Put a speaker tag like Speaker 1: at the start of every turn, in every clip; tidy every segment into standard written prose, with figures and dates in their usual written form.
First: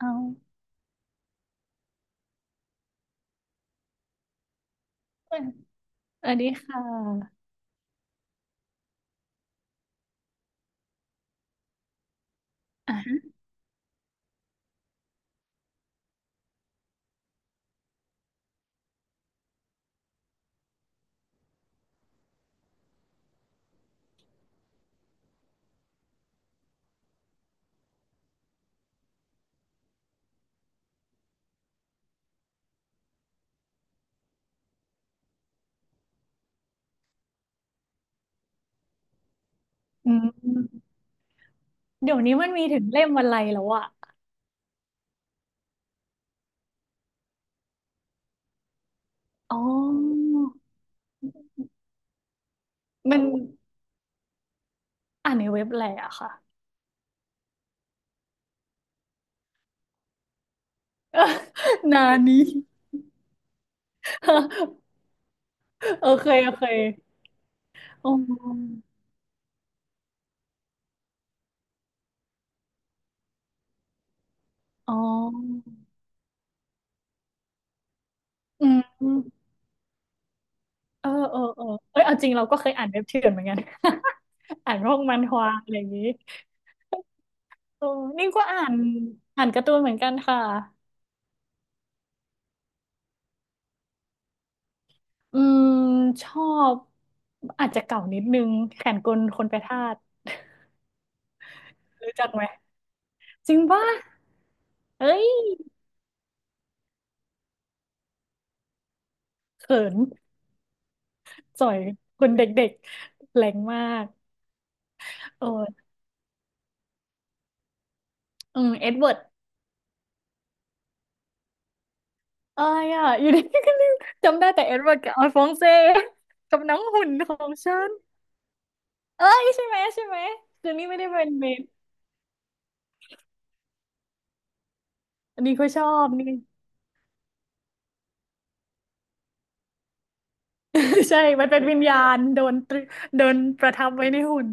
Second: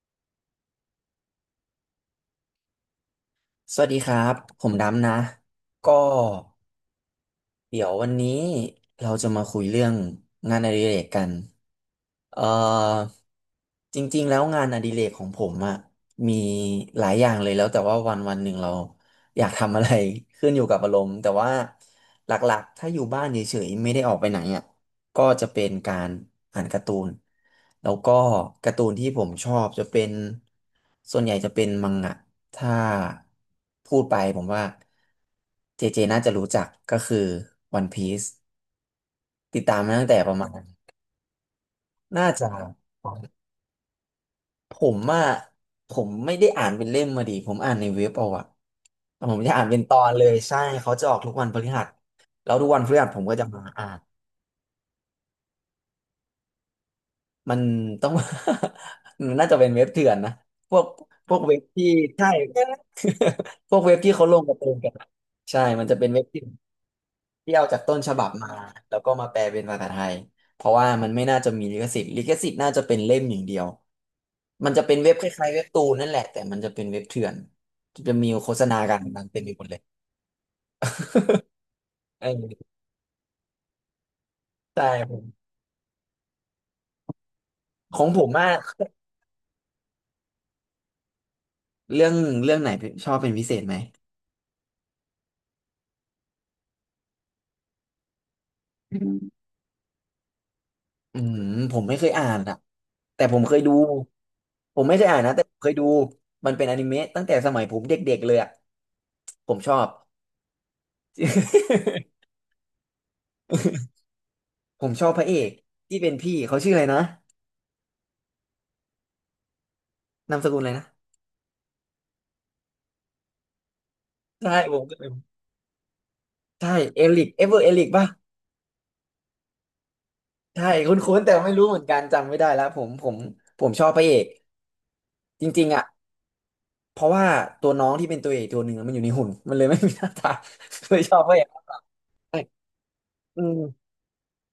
Speaker 1: เอา
Speaker 2: สวัสดีครับผมดำนะก็
Speaker 1: สวัสดีค่ะ
Speaker 2: เดี๋ยววันนี้เราจะมาคุยเรื่องงานอดิเรกกันเอ่อ
Speaker 1: อ่ะ
Speaker 2: จริงๆแล้วงานอดิเรกของผมอะมีหลายอย่างเลยแล้วแต่ว่าวันวันหนึ่งเราอยากทำอะไร ขึ้นอยู่กับอารมณ์แต่ว่าหลักๆถ้าอยู่บ้านเฉยๆไม่ได้ออกไปไหนอะก็จะเป็นการอ่านการ์ตูนแล้วก็การ์ตูนที่ผมชอบจะเป็นส่วนใหญ่จะเป็นมังงะ ถ้าพูดไปผมว่าเจเจน่าจะรู้จักก็คือวันพี e ติดตามมาตั้ง
Speaker 1: อื
Speaker 2: แต่
Speaker 1: ม
Speaker 2: ประมาณ
Speaker 1: เดี๋ยว
Speaker 2: น่า
Speaker 1: นี้
Speaker 2: จะ
Speaker 1: มันมีถึงเล่
Speaker 2: ผ
Speaker 1: ม
Speaker 2: ม
Speaker 1: อะไรแล้วอะ
Speaker 2: อ่ะผมไม่ได้อ่านเป็นเล่มมาดิผมอ่านในเว็บเอาอะแต่ผมจะ
Speaker 1: อ๋
Speaker 2: อ่านเป็นตอนเล
Speaker 1: อ
Speaker 2: ยใช่เขาจะออกทุกวันพฤหัสแล้วทุกวันพฤหัส
Speaker 1: มั
Speaker 2: ผ
Speaker 1: น
Speaker 2: มก็จะมาอ่าน
Speaker 1: อ่านในเว็บอะไรอะค่ะ
Speaker 2: มันต้อง มันน่าจะเป็นเว็บเถื่อนนะพวกพวกเว็บที่
Speaker 1: นา
Speaker 2: ใช่
Speaker 1: นี้
Speaker 2: พวกเว็บที่เขาลงการ์ตูนกัน อะใช่มันจะ
Speaker 1: โอ
Speaker 2: เป็นเว็บ
Speaker 1: เค
Speaker 2: ที่
Speaker 1: โอเค
Speaker 2: ที่เอาจากต้น
Speaker 1: อ๋
Speaker 2: ฉบับมา
Speaker 1: อ
Speaker 2: แล้วก็มาแปลเป็นภาษาไทยเพราะว่ามันไม่น่าจะมีลิขสิทธิ์ลิขสิทธิ์น่าจะเป็นเล่มอย่างเดียวมันจะ
Speaker 1: อ๋
Speaker 2: เป็นเว็บคล้ายๆเว็
Speaker 1: อ
Speaker 2: บตูนนั่นแหละแต่มันจะเป็นเว็บเถื่อนจะมีโฆษ
Speaker 1: อื
Speaker 2: ณา
Speaker 1: ม
Speaker 2: กันนั้นเต็มไปหมดเลย
Speaker 1: เออเออเออเอ้ยเอา
Speaker 2: เอ
Speaker 1: จริงเราก็เคย
Speaker 2: อ
Speaker 1: อ่านเว็บเถื่อนเหมือนกัน อ่าน
Speaker 2: ใช่
Speaker 1: พวก
Speaker 2: ผ
Speaker 1: มัน
Speaker 2: ม
Speaker 1: ฮวาอะไรอย่างนี้โอ้
Speaker 2: ของผ
Speaker 1: นี่
Speaker 2: ม
Speaker 1: ก็
Speaker 2: อะ
Speaker 1: อ่านอ่านการ์ตูนเหมือนกันค่ะ
Speaker 2: เรื่องเรื่องไหนชอบเป็นพิเศษไหม
Speaker 1: อืมชอบอาจจะเก่านิดนึงแขนกลคนไปทาส
Speaker 2: อืมผมไม่เคย
Speaker 1: รู้
Speaker 2: อ่า
Speaker 1: จัก
Speaker 2: น
Speaker 1: ไหม
Speaker 2: อะแต่ผม
Speaker 1: จ
Speaker 2: เค
Speaker 1: ริ
Speaker 2: ย
Speaker 1: ง
Speaker 2: ดู
Speaker 1: ป่ะ
Speaker 2: ผมไม่เค
Speaker 1: เอ้
Speaker 2: ยอ่านนะแต่ผ
Speaker 1: ย
Speaker 2: มเคยดูมันเป็นอนิเมะตั้งแต่สมัยผมเด็กๆเลยอะผมช
Speaker 1: เขิ
Speaker 2: อบ
Speaker 1: นจ่อยค นเด็กๆแรงมาก
Speaker 2: ผมชอบพระเอ
Speaker 1: โอ้
Speaker 2: ก
Speaker 1: ย
Speaker 2: ที่เป็นพี่เขาชื่ออะไรนะ
Speaker 1: อืมเอ็ดเวิร์ด
Speaker 2: นามสกุลอะไรนะ
Speaker 1: เอ้ยอ่ะอยู่ดีก็ลืมจำได้
Speaker 2: ใช่
Speaker 1: แต่
Speaker 2: ผ
Speaker 1: เอ็ด
Speaker 2: ม
Speaker 1: เวิ
Speaker 2: ก็
Speaker 1: ร์ด
Speaker 2: เลย
Speaker 1: กับอัลฟองเซกับ
Speaker 2: ใช่
Speaker 1: น้อง
Speaker 2: เอ
Speaker 1: หุ่น
Speaker 2: ลิก
Speaker 1: ขอ
Speaker 2: เอ
Speaker 1: ง
Speaker 2: เวอร์เอ
Speaker 1: ฉั
Speaker 2: ลิก
Speaker 1: น
Speaker 2: ป่ะ
Speaker 1: เอ้ยใช่ไหมใช่ไหม
Speaker 2: ใช่
Speaker 1: คือนี่ไม่ได้
Speaker 2: คุ้น
Speaker 1: เป็
Speaker 2: ๆ
Speaker 1: น
Speaker 2: แต่
Speaker 1: เม
Speaker 2: ไม่
Speaker 1: น
Speaker 2: รู้เหมือนกันจำไม่ได้แล้วผมชอบพระเอก
Speaker 1: อั
Speaker 2: จ
Speaker 1: นนี้
Speaker 2: ริ
Speaker 1: ก็
Speaker 2: งๆ
Speaker 1: ช
Speaker 2: อ่ะ
Speaker 1: อบนี่
Speaker 2: เพราะว่าตัวน้องที่เป็นตัวเอกตัวหนึ่งอะมันอยู่ในหุ่นมันเลยไม่มีหน้าตา เลยช อ
Speaker 1: ใช่
Speaker 2: บพระเอ
Speaker 1: มั
Speaker 2: ก
Speaker 1: นเป็นวิญญาณ
Speaker 2: ใช่
Speaker 1: โดนตรึโดน
Speaker 2: อืม
Speaker 1: ประทับไว้ในหุ่น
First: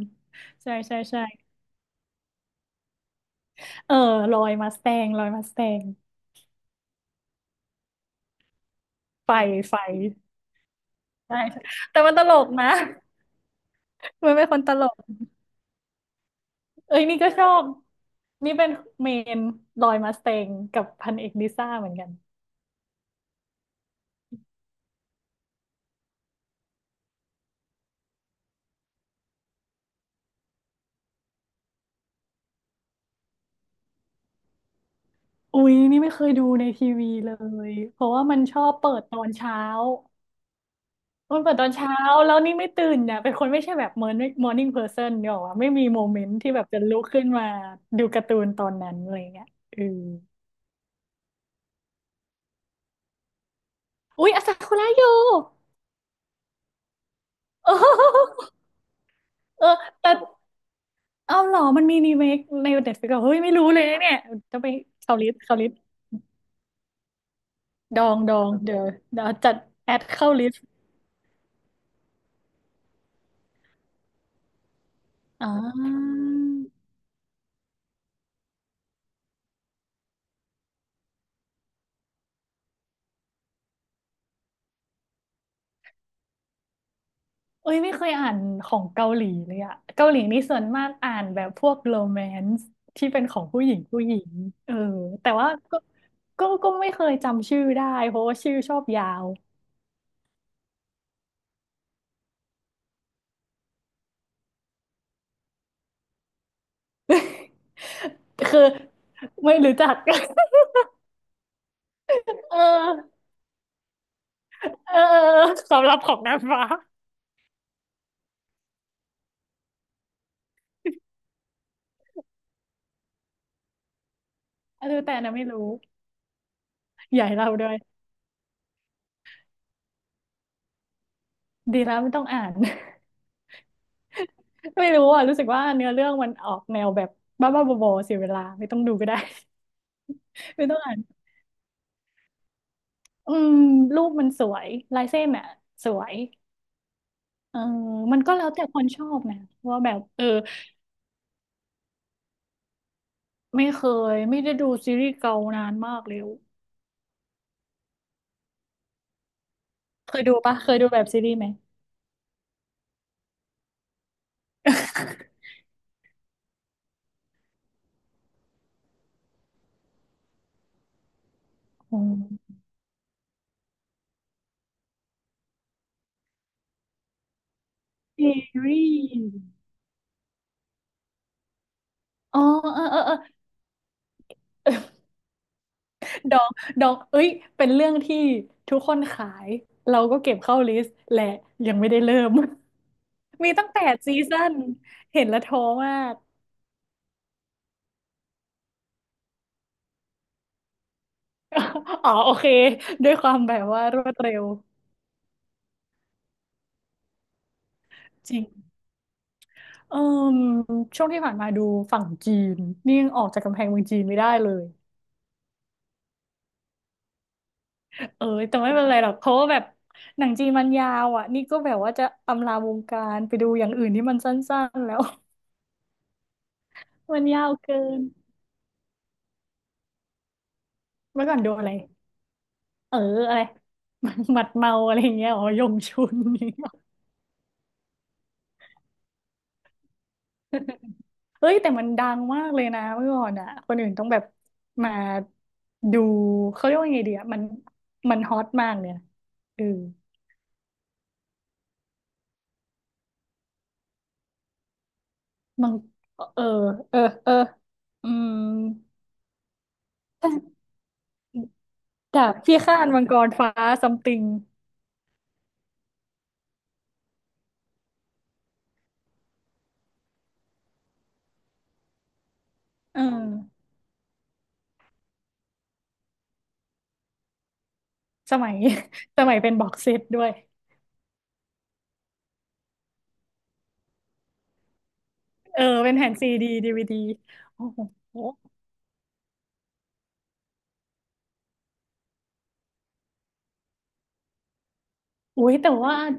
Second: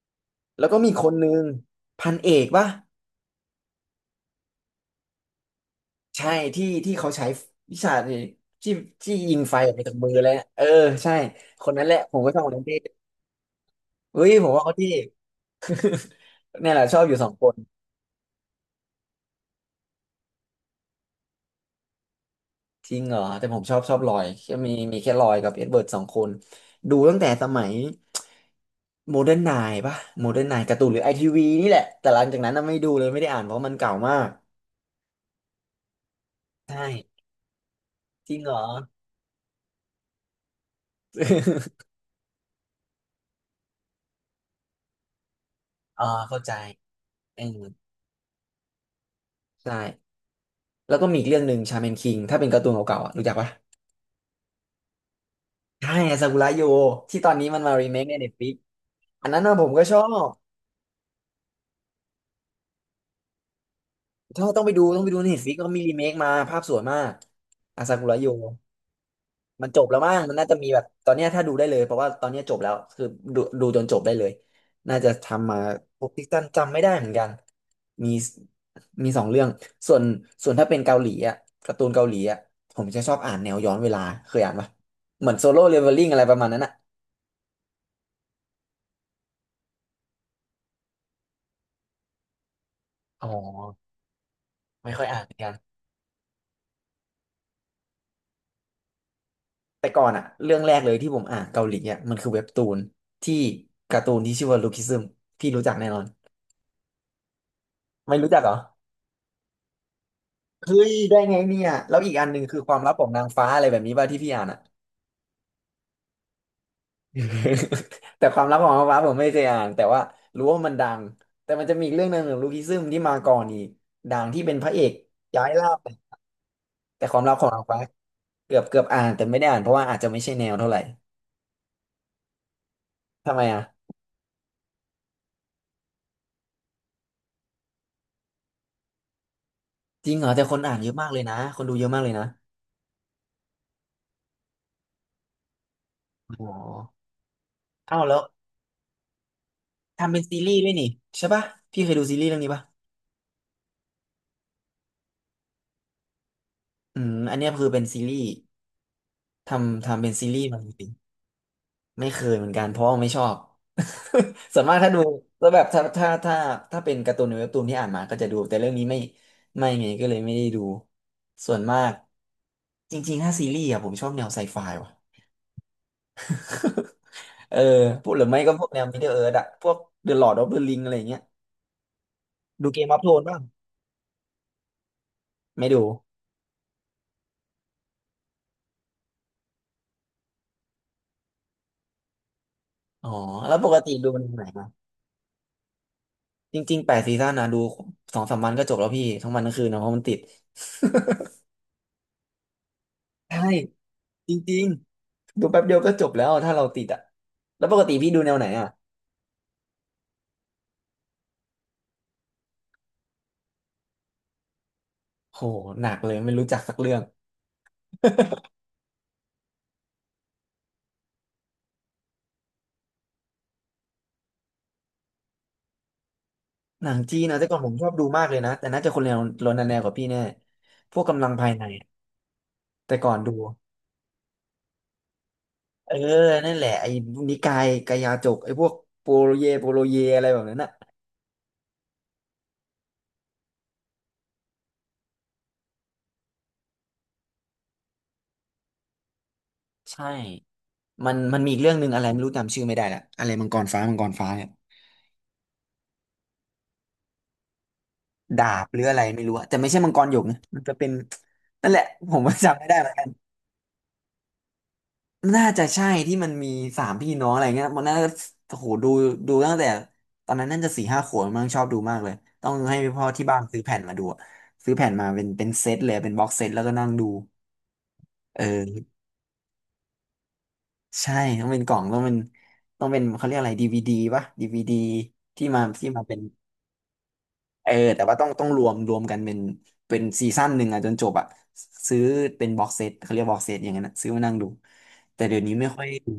Speaker 2: แล้ว
Speaker 1: ใช่
Speaker 2: ก็มี
Speaker 1: ใช่
Speaker 2: คน
Speaker 1: ใช่
Speaker 2: หนึ่งพันเอกป่ะ
Speaker 1: เออลอยมาสแตงลอยมาสแตง
Speaker 2: ใช่ที่ที่เขาใช้วิชาที่ที่
Speaker 1: ไฟ
Speaker 2: ยิงไฟออก
Speaker 1: ไฟ
Speaker 2: มาจากมือเลยอะเออใช่
Speaker 1: ใช่ใช่
Speaker 2: คนนั้นแหละ
Speaker 1: แต่มั
Speaker 2: ผ
Speaker 1: นต
Speaker 2: มก็
Speaker 1: ล
Speaker 2: ชอบ
Speaker 1: ก
Speaker 2: คนนั้น
Speaker 1: นะ
Speaker 2: ที่ เฮ้
Speaker 1: มั
Speaker 2: ย
Speaker 1: นเป็
Speaker 2: ผ
Speaker 1: น
Speaker 2: ม
Speaker 1: คน
Speaker 2: ว่า
Speaker 1: ต
Speaker 2: เขา
Speaker 1: ล
Speaker 2: ที่
Speaker 1: ก
Speaker 2: เนี่ยแหละช
Speaker 1: เอ้
Speaker 2: อ
Speaker 1: ย
Speaker 2: บอ
Speaker 1: นี่
Speaker 2: ยู่ส
Speaker 1: ก็
Speaker 2: อง
Speaker 1: ช
Speaker 2: ค
Speaker 1: อ
Speaker 2: น
Speaker 1: บ นี่เป็นเมนลอยมาสเตงกับพันเอกดิซ่าเหมือนกัน
Speaker 2: จริงเหรอแต่ผมชอบชอบลอยแค่มีมีแค่ลอยกับเอ็ดเบิร์ดสองคนดูตั้งแต่สมัยโมเดิร์นไนน์ป่ะโมเดิร์นไนน์การ์ตูนหรือไอทีวีนี่แหละแต่หลังจากนั้นน่ะไม่ดูเลยไม่ได้อ่านเพราะมันเก่ามาก
Speaker 1: อุ้ยนี่ไม่เคยดูใน
Speaker 2: ใช
Speaker 1: ทีวี
Speaker 2: ่
Speaker 1: เลย เพราะว่า
Speaker 2: จริ
Speaker 1: มัน
Speaker 2: งเหร
Speaker 1: ช
Speaker 2: อ
Speaker 1: อบเปิดตอนเช้า มันเปิดตอ นเช้าแล้วนี่ไม่ตื่นเนี่ยเป็นคนไม่ใช่แบบมอร์นิ่งมอร์นิ่งเพอร์เซนเนี่ยหรอกวะไม่มีโม
Speaker 2: อ๋อ
Speaker 1: เมนต์
Speaker 2: เข้า
Speaker 1: ที่
Speaker 2: ใจ
Speaker 1: แบบจะลุกขึ้น
Speaker 2: เอ
Speaker 1: มา
Speaker 2: อ
Speaker 1: ดูการ์ตูนตอนนั้นอะไรเงี้ย
Speaker 2: ใช่
Speaker 1: เออ
Speaker 2: แล้วก็มีอีกเรื่องหนึ่งชาแมนคิงถ้าเป็นการ์ตูนเก่าๆอ่ะรู้จักปะ
Speaker 1: อุ้ยอาซาคุระอยู่
Speaker 2: ใช่ซากุระโยที่ตอนนี้มัน
Speaker 1: เอ
Speaker 2: มารีเมคในเน็ตฟ
Speaker 1: อ
Speaker 2: ลิกอันนั้นนะ ผ
Speaker 1: เอ
Speaker 2: ม
Speaker 1: อ
Speaker 2: ก็ชอ
Speaker 1: แต่
Speaker 2: บ
Speaker 1: เอ้าเหรอมันมีรีเมคในเน็ตฟลิกซ์เฮ้ยไม่รู้เลยนะเนี่ย
Speaker 2: ชอบ
Speaker 1: ต้อ
Speaker 2: ต้อ
Speaker 1: ง
Speaker 2: ง
Speaker 1: ไป
Speaker 2: ไปดูต้องไป
Speaker 1: เข้า
Speaker 2: ดูใน
Speaker 1: ลิส
Speaker 2: เน็
Speaker 1: ต์
Speaker 2: ตฟลิก
Speaker 1: เข้า
Speaker 2: ก็
Speaker 1: ลิสต์
Speaker 2: มีรีเมคมาภาพสวยมากอาซา
Speaker 1: ดอ
Speaker 2: กุระ
Speaker 1: ง
Speaker 2: โย
Speaker 1: ดองเดี๋ยวเดี๋ยวจัด
Speaker 2: มันจบ
Speaker 1: แอ
Speaker 2: แล้ว
Speaker 1: ด
Speaker 2: มั้ง
Speaker 1: เข้า
Speaker 2: มัน
Speaker 1: ลิ
Speaker 2: น่า
Speaker 1: ส
Speaker 2: จะ
Speaker 1: ต์
Speaker 2: มีแบบตอนเนี้ยถ้าดูได้เลยเพราะว่าตอนเนี้ยจบแล้วคือดูดูจนจบได้เลยน่าจะทำ
Speaker 1: อ่า
Speaker 2: มาพวกติกตันจำไม่ได้เหมือนกันมีมีสองเรื่องส่วนส่วนถ้าเป็นเกาหลีอ่ะการ์ตูนเกาหลีอ่ะผมจะชอบอ่านแนวย้อนเวลาเคยอ่านปะเหมือนโซโล่เลเวลลิ่งอะไรประมาณนั้นอ่ะ
Speaker 1: เอ้ยไม่เคยอ่านของเกาหลีเลยอะเกาหลีนี่ส่วนมากอ่านแบบพวกโรแมนซ์ที่เป็น
Speaker 2: อ๋อ
Speaker 1: ของผู้หญิงผู้หญิงเออ
Speaker 2: ไม่ค่อยอ่าน
Speaker 1: แต่
Speaker 2: เหมือนกั
Speaker 1: ว่า
Speaker 2: น
Speaker 1: ก็ก็ไม่เคยจำชื่อได้เพราะว่าชื่อชอบยาว
Speaker 2: แต่ก่อนอะเรื่องแรกเลยที่ผมอ่านเกาหลีอะมันคือเว็บตูนที่การ์ตูนที่ชื่อว่าลูคิซึมพี่รู้จักแน่นอนไม่รู้จักเหรอ
Speaker 1: คือไม่รู้จัก
Speaker 2: เฮ้ยได้ไงเนี่ยแล้วอีกอันหนึ่ง
Speaker 1: เอ
Speaker 2: คื
Speaker 1: อ
Speaker 2: อความลับของนางฟ้าอะไรแบบนี้ป่ะที่พี่อ่านอ่ะ
Speaker 1: เออเออสำหรับของนางฟ้า
Speaker 2: แต่ความลับของนางฟ้าผมไม่เคยอ่านแต่ว่ารู้ว่ามันดังแต่มันจะมีอีกเรื่องหนึ่งของลูคิซึมที่มาก่อนอีกดังที่เป็นพระเอ
Speaker 1: เออ
Speaker 2: ก
Speaker 1: แต่นะ
Speaker 2: ย้า
Speaker 1: ไม่
Speaker 2: ยล่า
Speaker 1: รู้
Speaker 2: ไแต่ค
Speaker 1: ให
Speaker 2: วาม
Speaker 1: ญ่
Speaker 2: ลับขอ
Speaker 1: เรา
Speaker 2: งนาง
Speaker 1: ด้วย
Speaker 2: ฟ้าเกือบเกือบอ่านแต่ไม่ได้อ่านเพราะว่าอาจจะไม่ใช่แนวเท่าไหร่
Speaker 1: ดีแล้วไม่ต้องอ่าน
Speaker 2: ทำไมอ่ะ
Speaker 1: ไม่รู้อ่ะรู้สึกว่าเนื้อเรื่องมันออกแนวแบบบ้าบ้าบอๆเสียเวลาไม่ต้องดูก็ได้
Speaker 2: จริงเหรอแต่คน
Speaker 1: ไม่
Speaker 2: อ่า
Speaker 1: ต้
Speaker 2: น
Speaker 1: อง
Speaker 2: เย
Speaker 1: อ่า
Speaker 2: อะ
Speaker 1: น
Speaker 2: มากเลยนะคนดูเยอะมากเลยนะ
Speaker 1: อืมรูปมันสวยลายเส้นอ่ะสวย
Speaker 2: อ๋อ
Speaker 1: เออ
Speaker 2: เอ้าแล้
Speaker 1: มั
Speaker 2: ว
Speaker 1: นก็แล้วแต่คนชอบนะว่าแบบ
Speaker 2: ทำเป็
Speaker 1: เอ
Speaker 2: น
Speaker 1: อ
Speaker 2: ซีรีส์ด้วยนี่ใช่ป่ะพี่เคยดูซีรีส์เรื่องนี้ป่ะ
Speaker 1: ไม่เคยไม่ได้ดูซีรีส์เกานานมากแล้ว
Speaker 2: อืมอันเนี้ยคือเป็นซีรีส์ทำทำเป็
Speaker 1: เค
Speaker 2: น
Speaker 1: ย
Speaker 2: ซี
Speaker 1: ดู
Speaker 2: รีส์
Speaker 1: ปะ
Speaker 2: มาจ
Speaker 1: เคยดู
Speaker 2: ริง
Speaker 1: แบบซีรีส์ไหม
Speaker 2: ไม่เคยเหมือนกันเพราะว่าไม่ชอบ ส่วนมากถ้าดู แล้วแบบถ้าถ้าเป็นการ์ตูนในเว็บตูนที่อ่านมาก็จะดูแต่เรื่องนี้ไม่ไม่ไงก็เลยไม่ได้ดู ส่วนมาก
Speaker 1: อืม
Speaker 2: จริงๆถ้าซีรีส์อะผมชอบแนวไซไฟว่ะเออพวกหรื
Speaker 1: ซี
Speaker 2: อไม่ก็พวกแน
Speaker 1: รี
Speaker 2: ว Middle Earth
Speaker 1: ส์
Speaker 2: อะพวก The Lord of the Ring อะไรอย่างเงี้ย
Speaker 1: อ๋อ
Speaker 2: ดู
Speaker 1: เอ
Speaker 2: เก
Speaker 1: อ
Speaker 2: มอ
Speaker 1: เอ
Speaker 2: อฟ
Speaker 1: อ
Speaker 2: โท
Speaker 1: เออ
Speaker 2: นบ้างไม่ดู
Speaker 1: ดอกดองเอ้ยเป็นเรื่องที่ทุกคนขายเราก็เก็บเข้าลิสต์และยังไม่ได้เริ่ม
Speaker 2: อ๋อ
Speaker 1: มี
Speaker 2: แล้วป
Speaker 1: ตั้ง
Speaker 2: ก
Speaker 1: แป
Speaker 2: ติ
Speaker 1: ด
Speaker 2: ดู
Speaker 1: ซี
Speaker 2: หนังไห
Speaker 1: ซั่
Speaker 2: น
Speaker 1: น
Speaker 2: มา
Speaker 1: เห็นแล้วท้อมาก
Speaker 2: จริงๆ8 ซีซั่นนะดู2-3 วันก็จบแล้วพี่ทั้งวันทั้งคืนนะเพราะมันติด
Speaker 1: อ๋อโอเคด้วยควา
Speaker 2: ใช่
Speaker 1: มแบบว่ารวด
Speaker 2: จ
Speaker 1: เร็ว
Speaker 2: ริงๆดูแป๊บเดียวก็จบแล้วถ้าเราติดอ่ะแล้วปกติพี่ดูแน
Speaker 1: จ
Speaker 2: ว
Speaker 1: ริ
Speaker 2: ไหนอ่ะ
Speaker 1: งเอมช่วงที่ผ่านมาดูฝั่งจีนนี่ยังออกจากกำแพงเมืองจีนไม่ได้เลย
Speaker 2: โหหนักเลยไม่รู้จักสักเรื่อง
Speaker 1: เออแต่ไม่เป็นไรหรอกเพราะว่าแบบหนังจีนมันยาวอ่ะนี่ก็แบบว่าจะอำลาวงการไปดูอย่างอื่นที่มันสั้นๆแล้ว
Speaker 2: หนัง จี
Speaker 1: มั
Speaker 2: น
Speaker 1: น
Speaker 2: นะ
Speaker 1: ยา
Speaker 2: แต่
Speaker 1: ว
Speaker 2: ก่อนผม
Speaker 1: เกิ
Speaker 2: ชอบ
Speaker 1: น
Speaker 2: ดูมากเลยนะแต่น่าจะคนแนวโรนันแนวกับพี่แน่พวกกำ
Speaker 1: เมื่
Speaker 2: ลั
Speaker 1: อ
Speaker 2: ง
Speaker 1: ก่อน
Speaker 2: ภา
Speaker 1: ดู
Speaker 2: ยใน
Speaker 1: อะไร
Speaker 2: อะ
Speaker 1: เอ
Speaker 2: แต่
Speaker 1: อ
Speaker 2: ก่อน
Speaker 1: อะ
Speaker 2: ดู
Speaker 1: ไร หมัดเมาอะไรอย่างเงี้ยอ๋อยง
Speaker 2: เออ
Speaker 1: ชุน นี่
Speaker 2: นั่นแหละไอ้นิกายกายาจกไอ้พวกโปโลเยโปโลเยอะไรแบบนั้นอ่ะ
Speaker 1: เฮ้ยแต่มันดังมากเลยนะเมื่อก่อนอ่ะคนอื่นต้องแบบมาดูเขาเรียกว่าไงดีอ่ะมันฮอตมากเลยนะเออ
Speaker 2: ใช่มันมีอีกเรื่องหนึ่งอะไรไม่รู้จำชื่อไม่ได้ละอะไรมังกรฟ้ามังกรฟ้าเนี่ย
Speaker 1: มังเออเออเอออืม
Speaker 2: ดาบหรืออะไรไม่รู้อะแต่ไม่ใช่มังกรหยกนะมันจะเป็นนั่นแหละผม
Speaker 1: ดา
Speaker 2: ก็
Speaker 1: บพิ
Speaker 2: จำไม่ได้
Speaker 1: ฆา
Speaker 2: เห
Speaker 1: ต
Speaker 2: มือน
Speaker 1: มั
Speaker 2: กั
Speaker 1: ง
Speaker 2: น
Speaker 1: กรฟ้าซัมติง
Speaker 2: น่าจะใช่ที่มันมี3 พี่น้องอะไรเงี้ยมันน่าจะโอ้โหดูตั้งแต่ตอนนั้นน่าจะ4-5 ขวบมั้งชอบดูมากเลยต้องให้
Speaker 1: เอ
Speaker 2: พ่อที่บ้านซื้อ
Speaker 1: อ
Speaker 2: แผ่นมาดูอะซื้อแผ่นมาเป็นเซตเลยเป็นบ็อกเซตแล้วก็นั่งดู
Speaker 1: ส
Speaker 2: เอ
Speaker 1: มัย
Speaker 2: อ
Speaker 1: สมัยเป็นบ็อกเซตด้วย
Speaker 2: ใช่ต้องเป็นกล่องต้องเป็นต้องเป็นเขาเรียกอะไรดีวีดีปะดีวีดีที่
Speaker 1: เอ
Speaker 2: มา
Speaker 1: อ
Speaker 2: ที่
Speaker 1: เป็น
Speaker 2: มา
Speaker 1: แผ่น
Speaker 2: เป็น
Speaker 1: ซีดีดีวีดีโอ้
Speaker 2: เออ
Speaker 1: โห
Speaker 2: แต่ว่าต้องรวมกันเป็นเป็นซีซั่นหนึ่งอะจนจบอะซื้อเป็นบ็อกเซตเขาเรียกบ็อกเซตอย่างนั้นอะซื้อมานั่งดูแต่เดี๋ยว
Speaker 1: อุ้
Speaker 2: นี้
Speaker 1: ย
Speaker 2: ไม่
Speaker 1: แต่
Speaker 2: ค่อย
Speaker 1: ว่า
Speaker 2: ดู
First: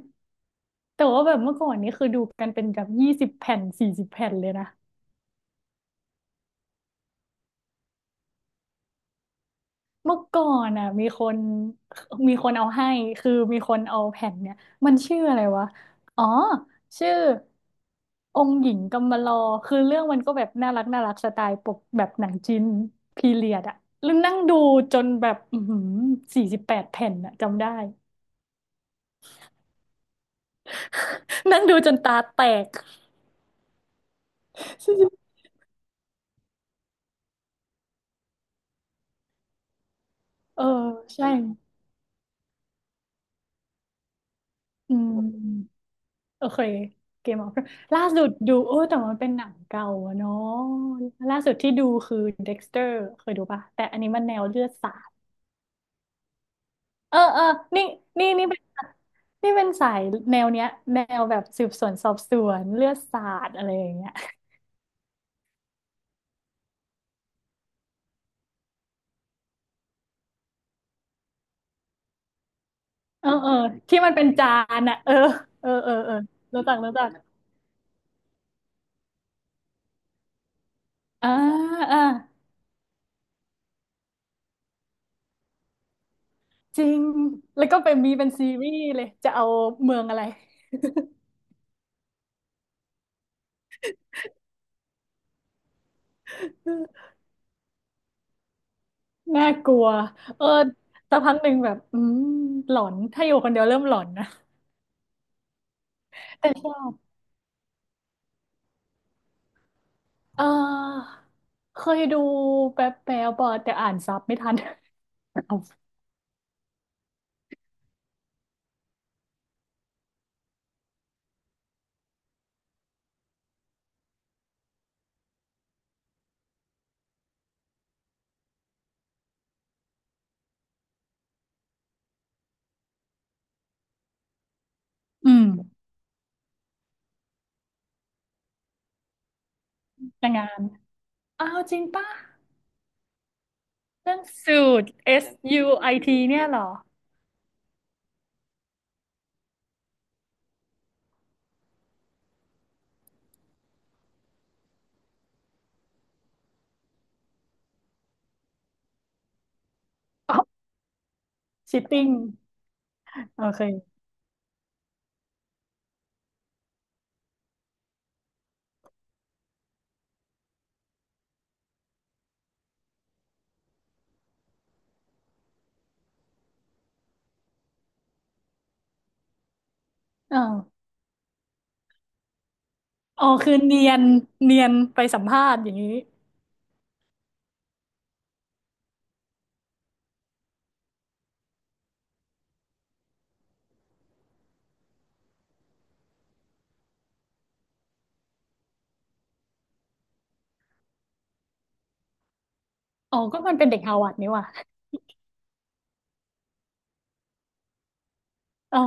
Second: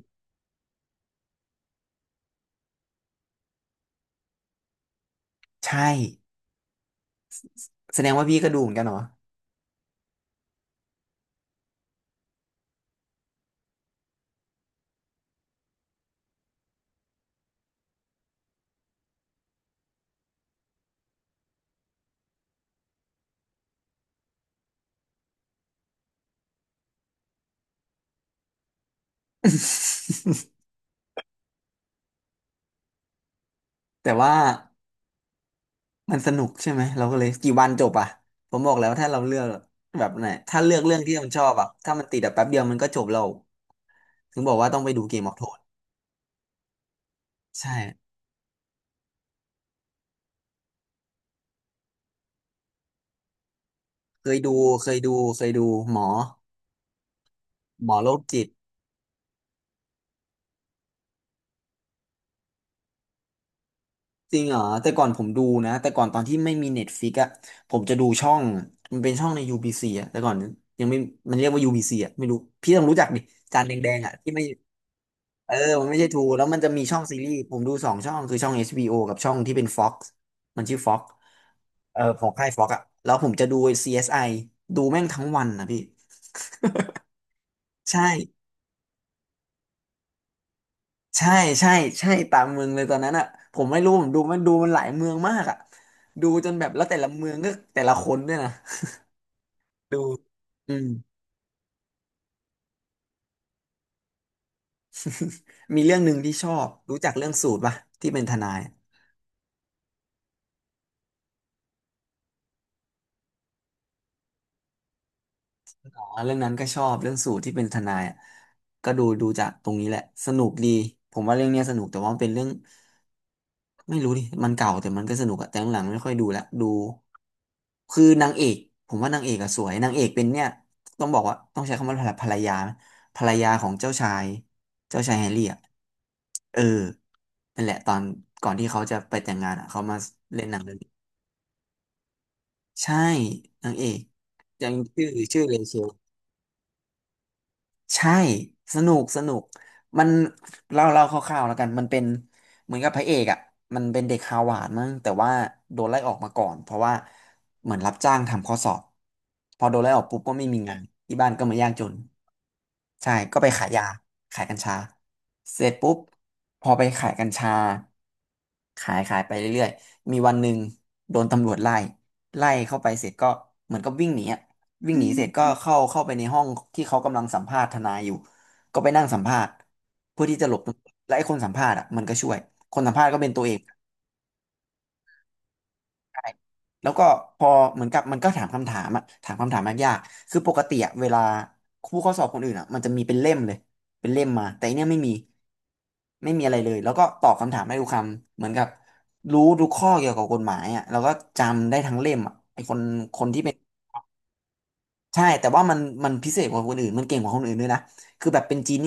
Speaker 1: แบบเมื่อก่อนนี้คือดูกันเป็นแบบ20 แผ่น 40 แผ่นเลยนะ
Speaker 2: ใช่แสดงว่าพี่ก็ดูเหมือนกันเหรอ
Speaker 1: เมื่อก่อนอ่ะมีคนเอาให้คือมีคนเอาแผ่นเนี่ยมันชื่ออะไรวะอ๋อชื่อองค์หญิงกำมะลอคือเรื่องมันก็แบบน่ารักน่ารักสไตล์ปกแบบหนังจีนพีเรียดอ่ะแล้วนั่งดูจนแบบอือหือ48 แผ่นอ่ะจำได้ นั่งดูจนตาแตก
Speaker 2: แต่ว่ามันสนุกใช่ไหมเราก็เลยกี่วันจบอ่ะผมบอกแล้วถ้าเราเลือกแบบไหน ถ้า
Speaker 1: เออ
Speaker 2: เลือกเรื่องที่มั
Speaker 1: ใช่
Speaker 2: นชอบอ่ะถ้ามันติดแบบแป๊บเดียวมันก็จบเราถึงบอกว่าต้องไป
Speaker 1: อื
Speaker 2: ดู
Speaker 1: ม
Speaker 2: เกมออฟโทน
Speaker 1: โอเคเกมออฟ
Speaker 2: ใช่
Speaker 1: ล่าสุดดูโอ้แต่มันเป็นหนังเก่าอะเนาะล่าสุดที่ดูคือเด็กสเตอร์เคยดูปะแต่อันนี้มัน
Speaker 2: เค
Speaker 1: แน
Speaker 2: ย
Speaker 1: ว
Speaker 2: ดู
Speaker 1: เลือด
Speaker 2: เค
Speaker 1: สา
Speaker 2: ยดู
Speaker 1: ด
Speaker 2: เคยดูหมอ
Speaker 1: เออเออนี่
Speaker 2: หมอโรค
Speaker 1: นี่
Speaker 2: จิ
Speaker 1: นี่
Speaker 2: ต
Speaker 1: เป็นนี่เป็นสายแนวเนี้ยแนวแบบสืบสวนสอบสวนเลือดสาดอะไรอย่างเงี้ย
Speaker 2: จริงเหรอแต่ก่อนผมดูนะแต่ก่อนตอนที่ไม่มีเน็ตฟิกอ่ะผมจะดูช่องมันเป็นช่องใน UBC อ่ะแต่ก่อนยังไม่มันเรียกว่า UBC อ่ะไม่รู้พี่ต้องรู้จักดิ
Speaker 1: เออเออ
Speaker 2: จานแด
Speaker 1: ที่
Speaker 2: งๆ
Speaker 1: มั
Speaker 2: อ่ะ
Speaker 1: นเป็น
Speaker 2: ที่ไม่
Speaker 1: จานอะเออ
Speaker 2: เออ
Speaker 1: เออ
Speaker 2: มัน
Speaker 1: เออ
Speaker 2: ไม่ใช่
Speaker 1: เออ
Speaker 2: ทูแล้วมัน
Speaker 1: รู้
Speaker 2: จะ
Speaker 1: จัก
Speaker 2: มี
Speaker 1: รู้
Speaker 2: ช่อง
Speaker 1: จัก
Speaker 2: ซีรีส์ผมดู2 ช่องคือช่อง HBO กับช่องที่เป็น Fox มันชื่อ Fox
Speaker 1: อ่า
Speaker 2: เอ
Speaker 1: อ่า
Speaker 2: อของค่าย Fox อ่ะแล้วผมจะดู CSI ดูแม่งทั้งวันนะพี่
Speaker 1: จริงแล้วก็เป็น
Speaker 2: ใช่
Speaker 1: มีเป็นซีรีส์เลยจะเอาเมืองอะไร
Speaker 2: ใช่ใช่ใช่ตามเมืองเลยตอนนั้นอ่ะผมไม่รู้ผมดูมันหลายเมืองมากอ่ะดูจนแบบแล้วแต่ละเมืองก็แต่ละคนด้วยนะ
Speaker 1: น่ากลัว
Speaker 2: ดู
Speaker 1: เออ
Speaker 2: อืม
Speaker 1: สักพักหนึ่งแบบอืมหลอนถ้าอยู่คนเดียวเริ่มหลอนนะ
Speaker 2: มีเรื่องหนึ่งที่ช
Speaker 1: แต่
Speaker 2: อ
Speaker 1: ช
Speaker 2: บ
Speaker 1: อบ
Speaker 2: รู้จักเรื่องสูตรป่ะที่เป็นทนาย
Speaker 1: เออเคยดูแป๊บแป๊บๆอะแต่อ่านซับไม่ทัน
Speaker 2: อ๋อเรื่องนั้นก็ชอบเรื่องสูตรที่เป็นทนายอะก็ดูจากตรงนี้แหละสนุกดีผมว่าเรื่องเนี้ยสนุกแต่ว่ามันเป็นเรื่องไม่รู้ดิมันเก่าแต่มันก็สนุกอะแต่หลังๆไม่ค่อยดูละดูคือนางเอกผมว่านางเอกอะสวยนางเอกเป็นเนี่ยต้องบอกว่าต้องใช้คำว่าภรรยาไหมภรรยาของเจ้าชายเจ้าชายแฮ
Speaker 1: อื
Speaker 2: ร์รี่
Speaker 1: ม
Speaker 2: อะเออนั่นแหละตอนก่อนที่เขาจะไปแต่งงานอะเขามา
Speaker 1: แต่
Speaker 2: เล่
Speaker 1: งา
Speaker 2: นหนั
Speaker 1: น
Speaker 2: งเรื่องนี้
Speaker 1: อ้าวจริงป่ะ
Speaker 2: ใช่นางเอก
Speaker 1: เรื่องสู
Speaker 2: ยัง
Speaker 1: ตร
Speaker 2: ชื่อ
Speaker 1: S
Speaker 2: ชื่อเร
Speaker 1: U
Speaker 2: เช
Speaker 1: I
Speaker 2: ล
Speaker 1: T เนี่ยเหรอ
Speaker 2: ใช่สนุกสนุกมันเล่าคร่าวๆแล้วกันมันเป็นเหมือนกับพระเอกอ่ะมันเป็นเด็กฮาวาดมั้งแต่ว่าโดนไล่ออกมาก่อนเพราะว่าเหมือนรับจ้างทำข้อสอบพอโดนไล่ออกปุ๊บก็
Speaker 1: อ๋
Speaker 2: ไม่มี
Speaker 1: อ
Speaker 2: งานที่บ้านก็มายาก
Speaker 1: ชิ
Speaker 2: จ
Speaker 1: ต
Speaker 2: น
Speaker 1: ติ้ง
Speaker 2: ใช่ก็
Speaker 1: โอ
Speaker 2: ไปขายยา
Speaker 1: เค
Speaker 2: ขายกัญชาเสร็จปุ๊บพอไปขายกัญชาขายไปเรื่อยๆมีวันหนึ่งโดนตำรวจไล่ไล่เข้าไปเสร็จก็เหมือนกับวิ่งหนีอะ วิ่งหนีเสร็จก็เข้าไปในห้องที่เขากำลังสัมภาษณ์ทนายอยู่ก็ไปนั่งสัมภาษณ์เพื่อที่
Speaker 1: อ๋
Speaker 2: จะหลบตำร
Speaker 1: อ
Speaker 2: วจและไอ้คนสัมภาษณ์อ่ะมันก็ช่วยคนสัมภาษณ์ก็
Speaker 1: อ๋อ
Speaker 2: เป็นตัว
Speaker 1: คื
Speaker 2: เอ
Speaker 1: อ
Speaker 2: ง
Speaker 1: เนียนเนียนไปสัมภาษณ์อย่างนี้
Speaker 2: ใช่แล้วก็พอเหมือนกับมันก็ถามคำถามอ่ะถามคำถามยากๆคือปกติอะเวลาผู้เข้าสอบคนอื่นอ่ะมันจะมีเป็นเล่มเลยเป็นเล่มมาแต่อันเนี้ยไม่มีไม่มีอะไรเลยแล้วก็ตอบคำถามได้ทุกคำเหมือนกับรู้ทุกข้อเกี่ยวกับกฎหมายอ่ะแล้วก็จำได้ทั้งเล่มอ่ะไอ้คน
Speaker 1: อ๋
Speaker 2: ค
Speaker 1: อ
Speaker 2: น
Speaker 1: ก็
Speaker 2: ที่เป็
Speaker 1: มัน
Speaker 2: น
Speaker 1: เป็นเด็กฮาวาดนี่ว่ะ
Speaker 2: ใช่แต่ว่ามันพิเศษกว่าคนอื่นมันเก่งกว่าคนอื่นด้วยนะ
Speaker 1: อ๋อ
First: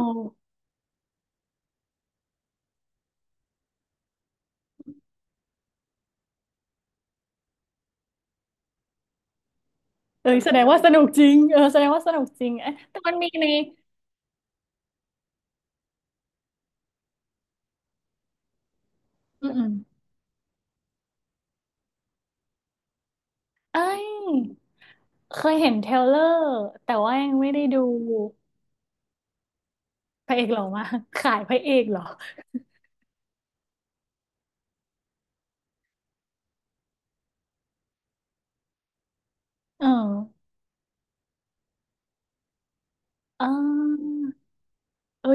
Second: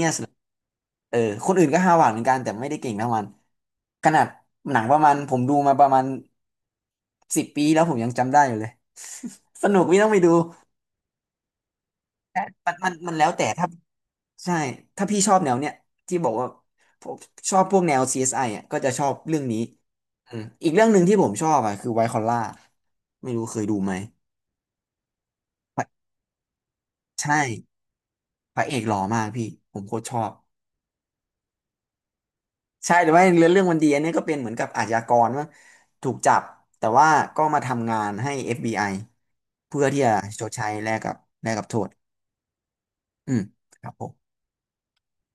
Speaker 2: เออคนอื่นก็ห้าวหวาดเหมือนกันแต่ไม่ได้เก่งเท่ามันขนาดหนังประมาณผมดูมาประมาณ10 ปีแล้วผมยังจำได้อยู่เลย สนุกพี่ต้องไป
Speaker 1: เอ
Speaker 2: ดู
Speaker 1: อแสดงว่าสนุกจริงเออแสดงว่าสนุกจริง
Speaker 2: แต่
Speaker 1: เอ๊ะ
Speaker 2: มันมัน
Speaker 1: แต่
Speaker 2: มั
Speaker 1: มั
Speaker 2: น
Speaker 1: น
Speaker 2: แล้
Speaker 1: มี
Speaker 2: วแต่
Speaker 1: ใน
Speaker 2: ถ้าใช่ถ้าพี่ชอบแนวเนี้ยที่บอกว่าผมชอบพวกแนว CSI อสไออ่ะก็จะชอบเรื่อง
Speaker 1: อื
Speaker 2: นี้
Speaker 1: ม
Speaker 2: อืมอีกเรื่องหนึ่งที่ผมชอบอ่ะคือไวท์คอลล่าไม่รู้เคยดู
Speaker 1: เอ้
Speaker 2: ไหม
Speaker 1: ยเคยเห็น
Speaker 2: พ
Speaker 1: เทรล
Speaker 2: ระ
Speaker 1: เลอร์แต่ว่ายั
Speaker 2: ใช่
Speaker 1: งไม่ได้ดู
Speaker 2: พระเอกหล่อมากพี่ผมโคตรชอ
Speaker 1: พ
Speaker 2: บ
Speaker 1: ระเอกหล่อมาก ขายพระเอกเหรอ
Speaker 2: ใช่แต่ว่าเรื่องวมันดีอันนี้ก็เป็นเหมือนกับอาชญากรว่าถูกจับแต่ว่าก็มาทำงานให้ FBI เพื่
Speaker 1: เอ
Speaker 2: อ
Speaker 1: อ
Speaker 2: ที่จะชดใช้แลกกับแลกกับโทษอืม
Speaker 1: เอ
Speaker 2: ครับผม
Speaker 1: อ